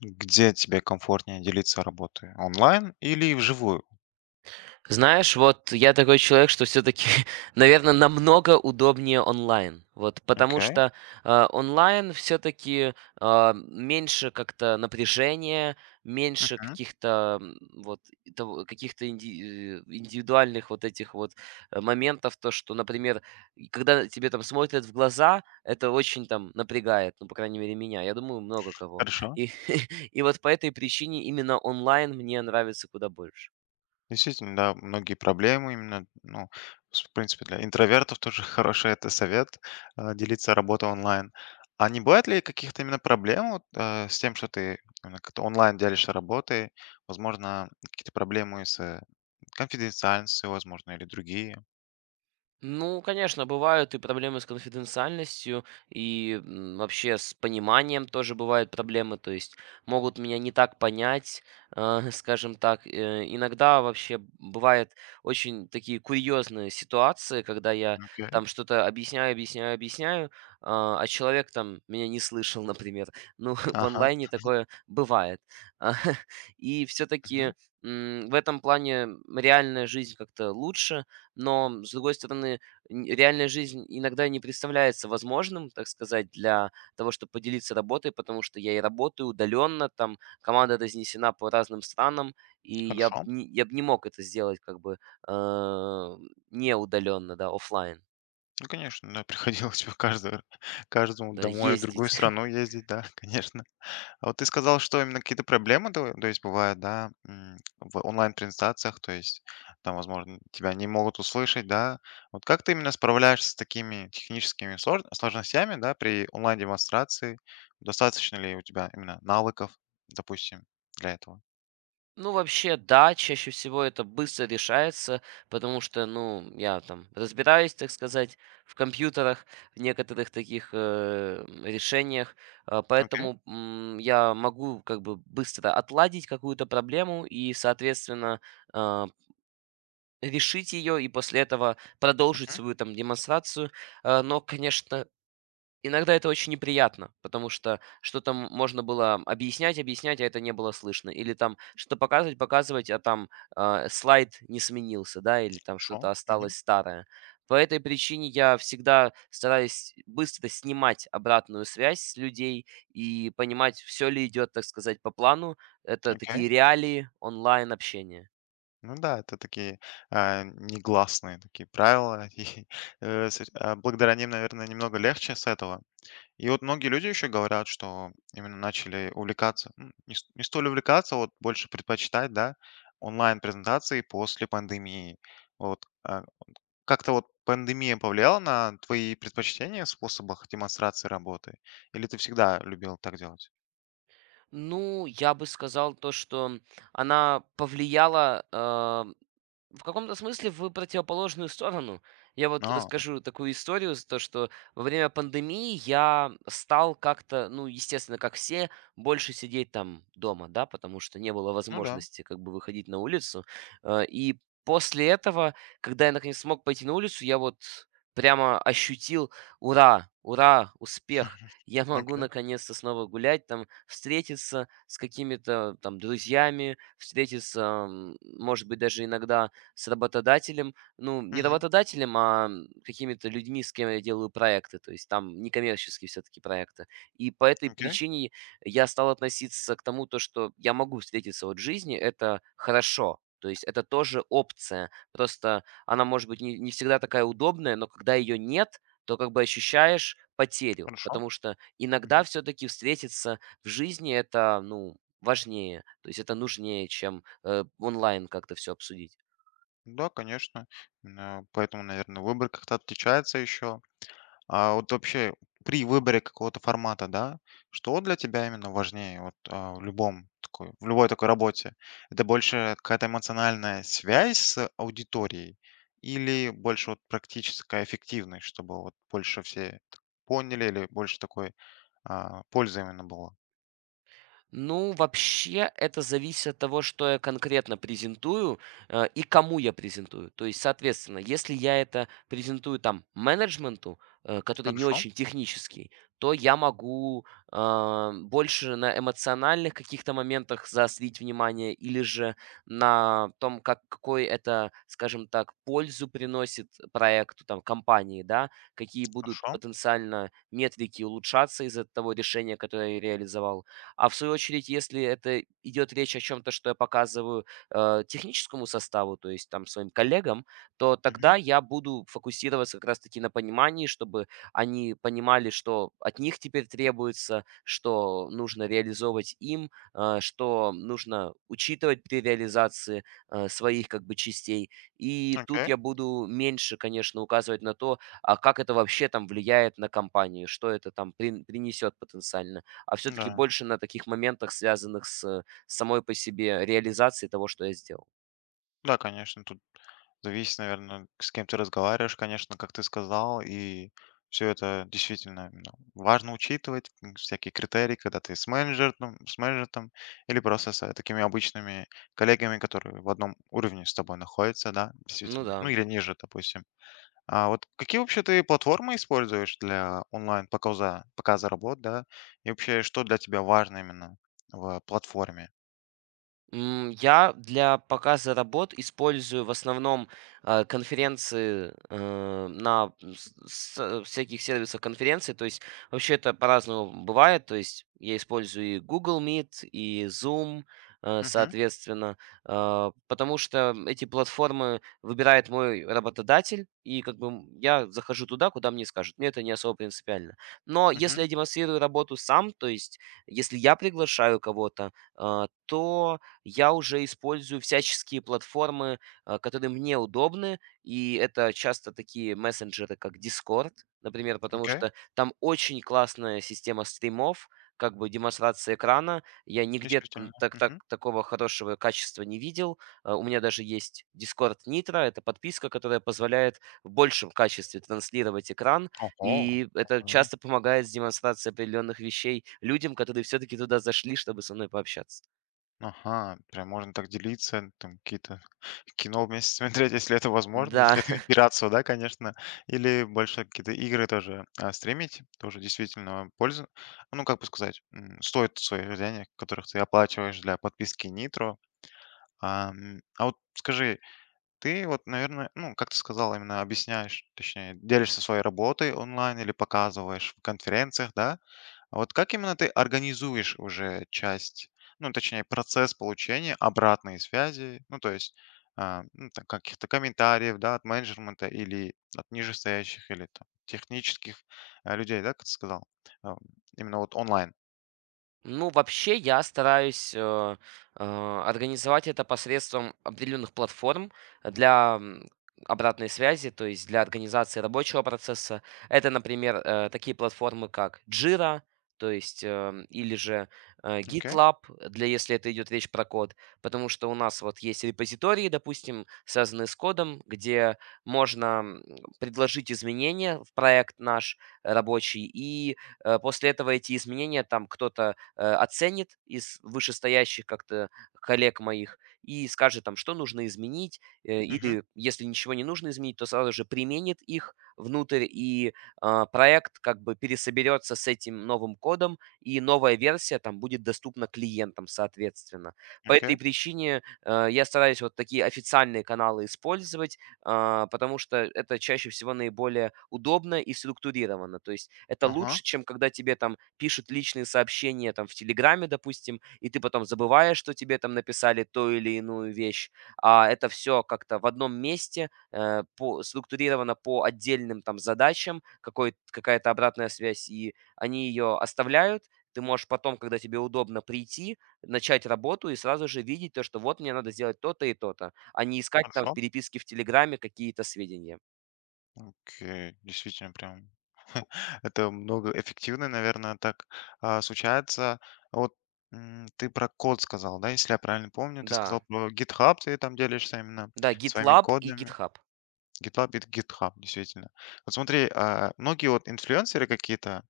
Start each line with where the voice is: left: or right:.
left: Где тебе комфортнее делиться работой? Онлайн или вживую?
right: Знаешь, вот я такой человек, что все-таки, наверное, намного удобнее онлайн. Вот, потому
left: Окей.
right: что онлайн все-таки меньше как-то напряжения, меньше
left: Мгм.
right: вот индивидуальных вот этих вот моментов, то что, например, и когда тебе там смотрят в глаза, это очень там напрягает, ну по крайней мере меня. Я думаю, много кого.
left: Хорошо.
right: И и вот по этой причине именно онлайн мне нравится куда больше.
left: Действительно, да, многие проблемы именно, в принципе, для интровертов тоже хороший это совет, делиться работой онлайн. А не бывает ли каких-то именно проблем вот, с тем, что ты именно как-то онлайн делишься работой? Возможно, какие-то проблемы с конфиденциальностью, возможно, или другие.
right: Ну, конечно, бывают и проблемы с конфиденциальностью, и вообще с пониманием тоже бывают проблемы, то есть могут меня не так понять, скажем так. Иногда вообще бывают очень такие курьезные ситуации, когда я
left: Окей.
right: там что-то объясняю, объясняю, а человек там меня не слышал, например. Ну, в
left: Ага.
right: онлайне такое бывает. И
left: Мгм.
right: все-таки в этом плане реальная жизнь как-то лучше, но, с другой стороны, н реальная жизнь иногда не представляется возможным, так сказать, для того, чтобы поделиться работой, потому что я и работаю удаленно, там команда разнесена по разным странам, и я б
left: Хорошо.
right: не я бы не мог это сделать как бы, э, не удаленно, да, офлайн,
left: Ну, конечно, да, приходилось бы каждый, каждому
right: да,
left: домой в другую
right: ездить.
left: страну ездить, да, конечно. А вот ты сказал, что именно какие-то проблемы, то есть бывают, да, м, в онлайн-презентациях, то есть там, возможно, тебя не могут услышать, да. Вот как ты именно справляешься с такими техническими сложностями, да, при онлайн-демонстрации? Достаточно ли у тебя именно навыков, допустим, для этого?
right: Ну, вообще, да, чаще всего это быстро решается, потому что, ну, я там разбираюсь, так сказать, в компьютерах, в некоторых таких решениях,
left: Окей,
right: я могу как бы быстро отладить какую-то проблему и, соответственно, а, решить ее и после этого продолжить
left: мгм,
right: свою там демонстрацию. Но, конечно, иногда это очень неприятно, потому что что-то можно было объяснять, объяснять, а это не было слышно. Или там что-то показывать, показывать, а там, слайд не сменился, да, или там
left: хорошо,
right: что-то
left: мгм,
right: осталось старое. По этой причине я всегда стараюсь быстро снимать обратную связь с людей и понимать, все ли идет, так сказать, по плану. Это
left: окей.
right: такие реалии онлайн-общения.
left: Ну да, это такие негласные такие правила. И, благодаря ним, наверное, немного легче с этого. И вот многие люди еще говорят, что именно начали увлекаться, ну, не, не столь увлекаться, вот больше предпочитать, да, онлайн-презентации после пандемии. Вот как-то вот пандемия повлияла на твои предпочтения в способах демонстрации работы? Или ты всегда любил так делать?
right: Ну, я бы сказал то, что она повлияла, в каком-то смысле в противоположную сторону. Я вот
left: А,
right: расскажу такую историю, то что во время пандемии я стал как-то, ну, естественно, как все, больше сидеть там дома, да, потому что не было
left: ну да,
right: возможности как бы выходить на улицу. И после этого, когда я наконец смог пойти на улицу, я вот прямо ощутил, ура, ура, успех. Я могу
left: окей,
right: наконец-то снова гулять, там, встретиться с какими-то там друзьями, встретиться, может быть, даже иногда с работодателем, ну, не
left: мгм,
right: работодателем, а какими-то людьми, с кем я делаю проекты, то есть там некоммерческие все-таки проекты. И по этой
left: окей,
right: причине я стал относиться к тому, то, что я могу встретиться вот в жизни, это хорошо. То есть это тоже опция. Просто она может быть не всегда такая удобная, но когда ее нет, то как бы ощущаешь потерю.
left: хорошо.
right: Потому что иногда все-таки встретиться в жизни это, ну, важнее. То есть это нужнее, чем онлайн как-то все обсудить.
left: Да, конечно. Поэтому, наверное, выбор как-то отличается еще. А вот вообще при выборе какого-то формата, да, что для тебя именно важнее вот в в любой такой работе? Это больше какая-то эмоциональная связь с аудиторией или больше вот практическая эффективность, чтобы вот больше все поняли или больше такой пользы именно было?
right: Ну, вообще, это зависит от того, что я конкретно презентую, и кому я презентую. То есть, соответственно, если я это презентую там менеджменту, который не
left: Хорошо,
right: очень технический, то я могу больше на эмоциональных каких-то моментах заострить внимание или же на том, как, какой это, скажем так, пользу приносит проекту, там, компании, да, какие будут
left: хорошо.
right: потенциально метрики улучшаться из-за того решения, которое я реализовал. А в свою очередь, если это идет речь о чем-то, что я показываю, техническому составу, то есть там своим коллегам, то
left: Мгм.
right: тогда я буду фокусироваться как раз-таки на понимании, чтобы они понимали, что от них теперь требуется, что нужно реализовывать им, что нужно учитывать при реализации своих как бы частей. И тут
left: Окей,
right: я буду меньше, конечно, указывать на то, а как это вообще там влияет на компанию, что это там принесет потенциально все-таки
left: да.
right: больше на таких моментах, связанных с самой по себе реализацией того, что я сделал.
left: Да, конечно, тут зависит, наверное, с кем ты разговариваешь, конечно, как ты сказал, и все это действительно, ну, важно учитывать, м, всякие критерии, когда ты с менеджером или просто с такими обычными коллегами, которые в одном уровне с тобой находятся, да,
right: Ну
left: действительно, ну
right: да.
left: или ниже, допустим. А вот какие вообще ты платформы используешь для онлайн-показа, показа работ, да, и вообще что для тебя важно именно в платформе?
right: Я для показа работ использую в основном э, конференции э, на с- всяких сервисах конференций. То есть вообще это по-разному бывает. То есть я использую и Google Meet, и Zoom,
left: Угу,
right: соответственно, потому что эти платформы выбирает мой работодатель, и как бы я захожу туда, куда мне скажут. Мне это не особо принципиально. Но
left: угу,
right: если я демонстрирую работу сам, то есть если я приглашаю кого-то, то я уже использую всяческие платформы, которые мне удобны, и это часто такие мессенджеры, как Discord, например, потому
left: окей,
right: что там очень классная система стримов, как бы демонстрация экрана. Я нигде
left: действительно. Угу.
right: такого хорошего качества не видел. У меня даже есть Discord Nitro, это подписка, которая позволяет в большем качестве транслировать экран,
left: Ого,
right: и это часто помогает с демонстрацией определенных вещей людям, которые все-таки туда зашли, чтобы со мной пообщаться.
left: ага, прям можно так делиться, там какие-то кино вместе смотреть, если это возможно,
right: Да,
left: если это не пиратство, да, конечно, или больше какие-то игры тоже стримить, тоже действительно пользу, ну, как бы сказать, м, стоит своих денег, которых ты оплачиваешь для подписки Nitro. А вот скажи, ты вот, наверное, ну, как ты сказал, именно объясняешь, точнее, делишься своей работой онлайн или показываешь в конференциях, да? А вот как именно ты организуешь уже часть, ну, точнее, процесс получения обратной связи, ну, то есть ну, там каких-то комментариев, да, от менеджмента или от нижестоящих, или там технических людей, да, как ты сказал, А, именно вот онлайн.
right: ну, вообще, я стараюсь, э, организовать это посредством определенных платформ для, обратной связи, то есть для организации рабочего процесса. Это, например, такие платформы, как Jira, то есть, или же
left: Окей,
right: GitLab, для если это идет речь про код. Потому что у нас вот есть репозитории, допустим, связанные с кодом, где можно, предложить изменения в проект наш рабочий, и, после этого эти изменения там кто-то оценит из вышестоящих как-то коллег моих и скажет там, что нужно изменить,
left: мгм,
right: или если ничего не нужно изменить, то сразу же применит их внутрь, и проект как бы пересоберется с этим новым кодом, и новая версия там будет доступна клиентам, соответственно. По этой
left: окей,
right: причине я стараюсь вот такие официальные каналы использовать, потому что это чаще всего наиболее удобно и структурировано. То есть это
left: ага,
right: лучше, чем когда тебе там пишут личные сообщения там в Телеграме, допустим, и ты потом забываешь, что тебе там написали ту или иную вещь. А это все как-то в одном месте, структурировано по отдельным там задачам, какая-то обратная связь, и они ее оставляют, ты можешь потом, когда тебе удобно, прийти, начать работу и сразу же видеть то, что вот мне надо сделать то-то и то-то, а не искать там в
left: хорошо,
right: переписке в "Телеграме" какие-то сведения.
left: окей, действительно прям это много эффективно, наверное, так, случается. А вот, м, ты про код сказал, да, если я правильно помню? Ты
right: Да,
left: сказал про GitHub, ты там делишься именно
right: да,
left: своими
right: GitLab и
left: кодами.
right: GitHub.
left: Это GitHub, действительно. Вот смотри, многие вот инфлюенсеры какие-то,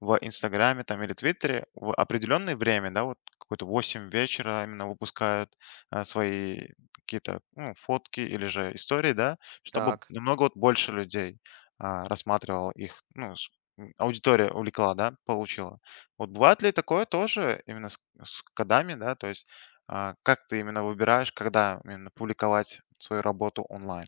left: в Инстаграме там или Твиттере в определенное время, да, вот какое-то 8 вечера именно выпускают свои какие-то, ну, фотки или же истории, да, чтобы
right: Так.
left: намного вот больше людей рассматривал их, м, аудитория увлекла, да, получила. Вот бывает ли такое тоже именно с кодами, да, то есть как ты именно выбираешь, когда именно публиковать свою работу онлайн?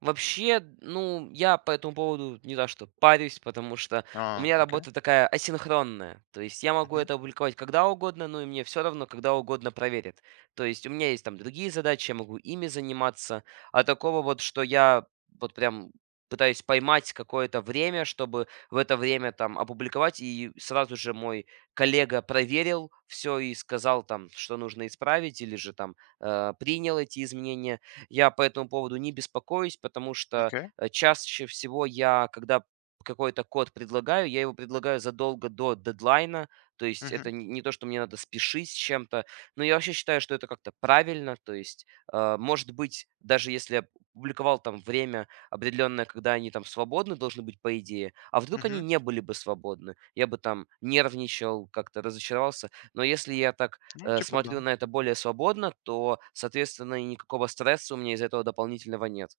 right: Вообще, ну, я по этому поводу не то что парюсь, потому что у
left: А,
right: меня работа такая асинхронная. То есть я могу
left: мгм,
right: это опубликовать когда угодно, ну и мне все равно, когда угодно проверят. То есть у меня есть там другие задачи, я могу ими заниматься. А такого вот, что я вот прям пытаюсь поймать какое-то время, чтобы в это время там опубликовать, и сразу же мой коллега проверил все и сказал там, что нужно исправить, или же там принял эти изменения, я по этому поводу не беспокоюсь, потому что
left: окей,
right: чаще всего я, когда какой-то код предлагаю, я его предлагаю задолго до дедлайна, то есть
left: мгм,
right: это не то, что мне надо спешить с чем-то, но я вообще считаю, что это как-то правильно, то есть, может быть, даже если я публиковал там время определенное, когда они там свободны должны быть, по идее, а вдруг они
left: мгм.
right: не были бы свободны, я бы там нервничал, как-то разочаровался, но если я так
left: Ну, типа да.
right: смотрю на это более свободно, то, соответственно, и никакого стресса у меня из-за этого дополнительного нет.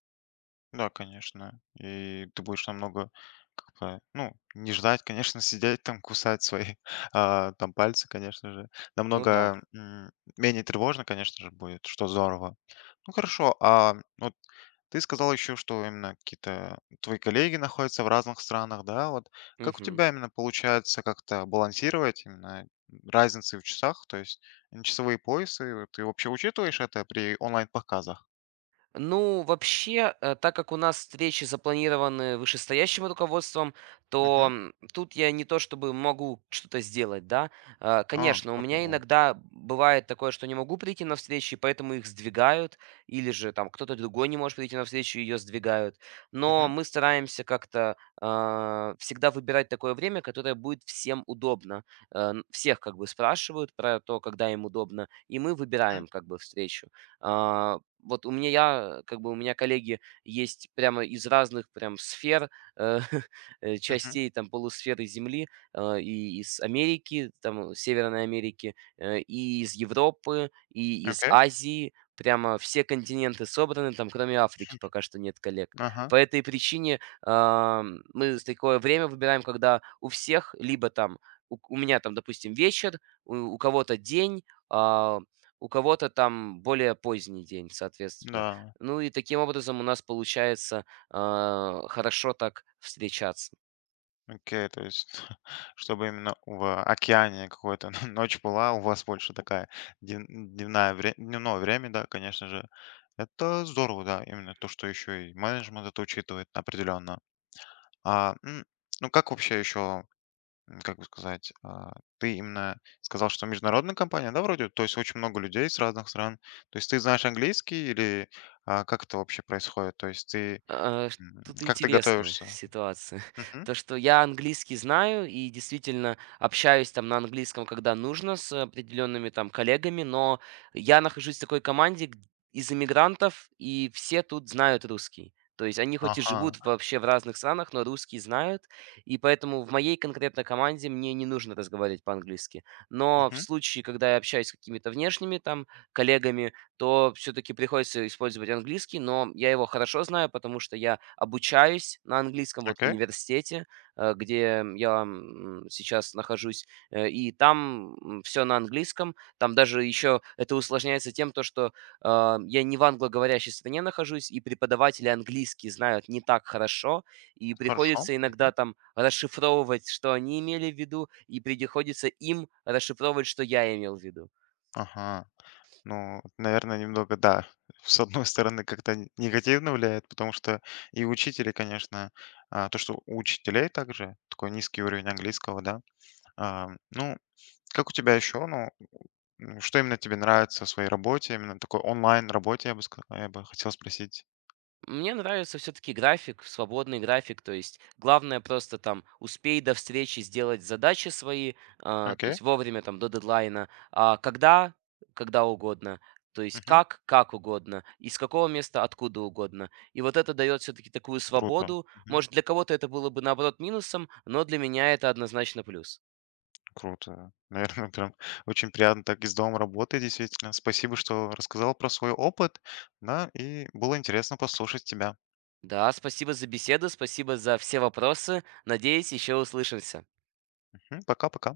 left: Да, конечно. И ты будешь намного, как бы, ну, не ждать, конечно, сидеть там, кусать свои там пальцы, конечно же.
right: Ну да.
left: Намного менее тревожно, конечно же, будет, что здорово. Ну хорошо, а вот ты сказал еще, что именно какие-то твои коллеги находятся в разных странах, да? Вот как у
right: Мгм.
left: тебя именно получается как-то балансировать именно разницы в часах, то есть м, часовые поясы, ты вообще учитываешь это при онлайн-показах?
right: Ну, вообще, так как у нас встречи запланированы вышестоящим руководством, то
left: Мгм.
right: тут я не то чтобы могу что-то сделать, да.
left: А,
right: Конечно, у
left: окей,
right: меня
left: ладно.
right: иногда бывает такое, что не могу прийти на встречи, поэтому их сдвигают, или же там кто-то другой не может прийти на встречу, ее сдвигают. Но
left: Мгм.
right: мы стараемся как-то всегда выбирать такое время, которое будет всем удобно. Всех как бы спрашивают про то, когда им удобно, и мы выбираем как бы встречу. А, вот у меня, я, как бы у меня коллеги есть прямо из разных прям сфер, э,
left: Мгм.
right: частей там полусферы Земли, и из Америки, там Северной Америки, и из Европы, и из
left: Окей.
right: Азии. Прямо все континенты собраны, там кроме Африки пока что нет коллег.
left: Ага.
right: По этой причине мы такое время выбираем, когда у всех либо там у меня там, допустим, вечер, у кого-то день, а, у кого-то там более поздний день, соответственно.
left: Да.
right: Ну и таким образом у нас получается хорошо так встречаться.
left: Окей. То есть, чтобы именно в океане какой-то ночь была, у вас больше такая дневная дневное время, да, конечно же. Это здорово, да, именно то, что еще и менеджмент это учитывает определенно. А, м, ну как вообще еще, как бы сказать, ты именно сказал, что международная компания, да, вроде, то есть очень много людей с разных стран. То есть ты знаешь английский или как это вообще происходит? То есть ты,
right: А, ш тут
left: как ты
right: интересная
left: готовишься?
right: ситуация. То, что я английский знаю и действительно общаюсь там на английском, когда нужно, с определенными там коллегами, но я нахожусь в такой команде г из иммигрантов, и все тут знают русский. То есть они хоть и
left: Ага.
right: живут вообще в разных странах, но русский знают, и поэтому в моей конкретной команде мне не нужно разговаривать по-английски. Но в
left: Мгм.
right: случае, когда я общаюсь с какими-то внешними там коллегами, то все-таки приходится использовать английский, но я его хорошо знаю, потому что я обучаюсь на английском вот в
left: Окей.
right: университете, где я сейчас нахожусь, и там все на английском. Там даже еще это усложняется тем, то, что я не в англоговорящей стране нахожусь, и преподаватели английский знают не так хорошо, и
left: Хорошо.
right: приходится
left: Мгм.
right: иногда там расшифровывать, что они имели в виду, и приходится им расшифровывать, что я имел в виду.
left: Ага. Ну, наверное, немного, да, с одной стороны, как-то негативно влияет, потому что и учители, конечно, то, что у учителей также такой низкий уровень английского, да. А, ну, как у тебя еще, ну, что именно тебе нравится в своей работе, именно такой онлайн работе, я бы сказал, я бы хотел спросить.
right: Мне нравится все-таки график, свободный график, то есть главное просто там успей до встречи сделать задачи свои, то
left: Окей.
right: есть вовремя там до дедлайна, а когда, когда угодно, то есть
left: Мгм.
right: как угодно, из какого места, откуда угодно. И вот это дает все-таки такую
left: Круто.
right: свободу. Может, для кого-то это было бы наоборот минусом, но для меня это однозначно плюс.
left: Круто. Наверное, прям очень приятно так из дома работать, действительно. Спасибо, что рассказал про свой опыт. Да, и было интересно послушать тебя.
right: Да, спасибо за беседу, спасибо за все вопросы. Надеюсь, еще услышимся.
left: Мгм. Пока-пока.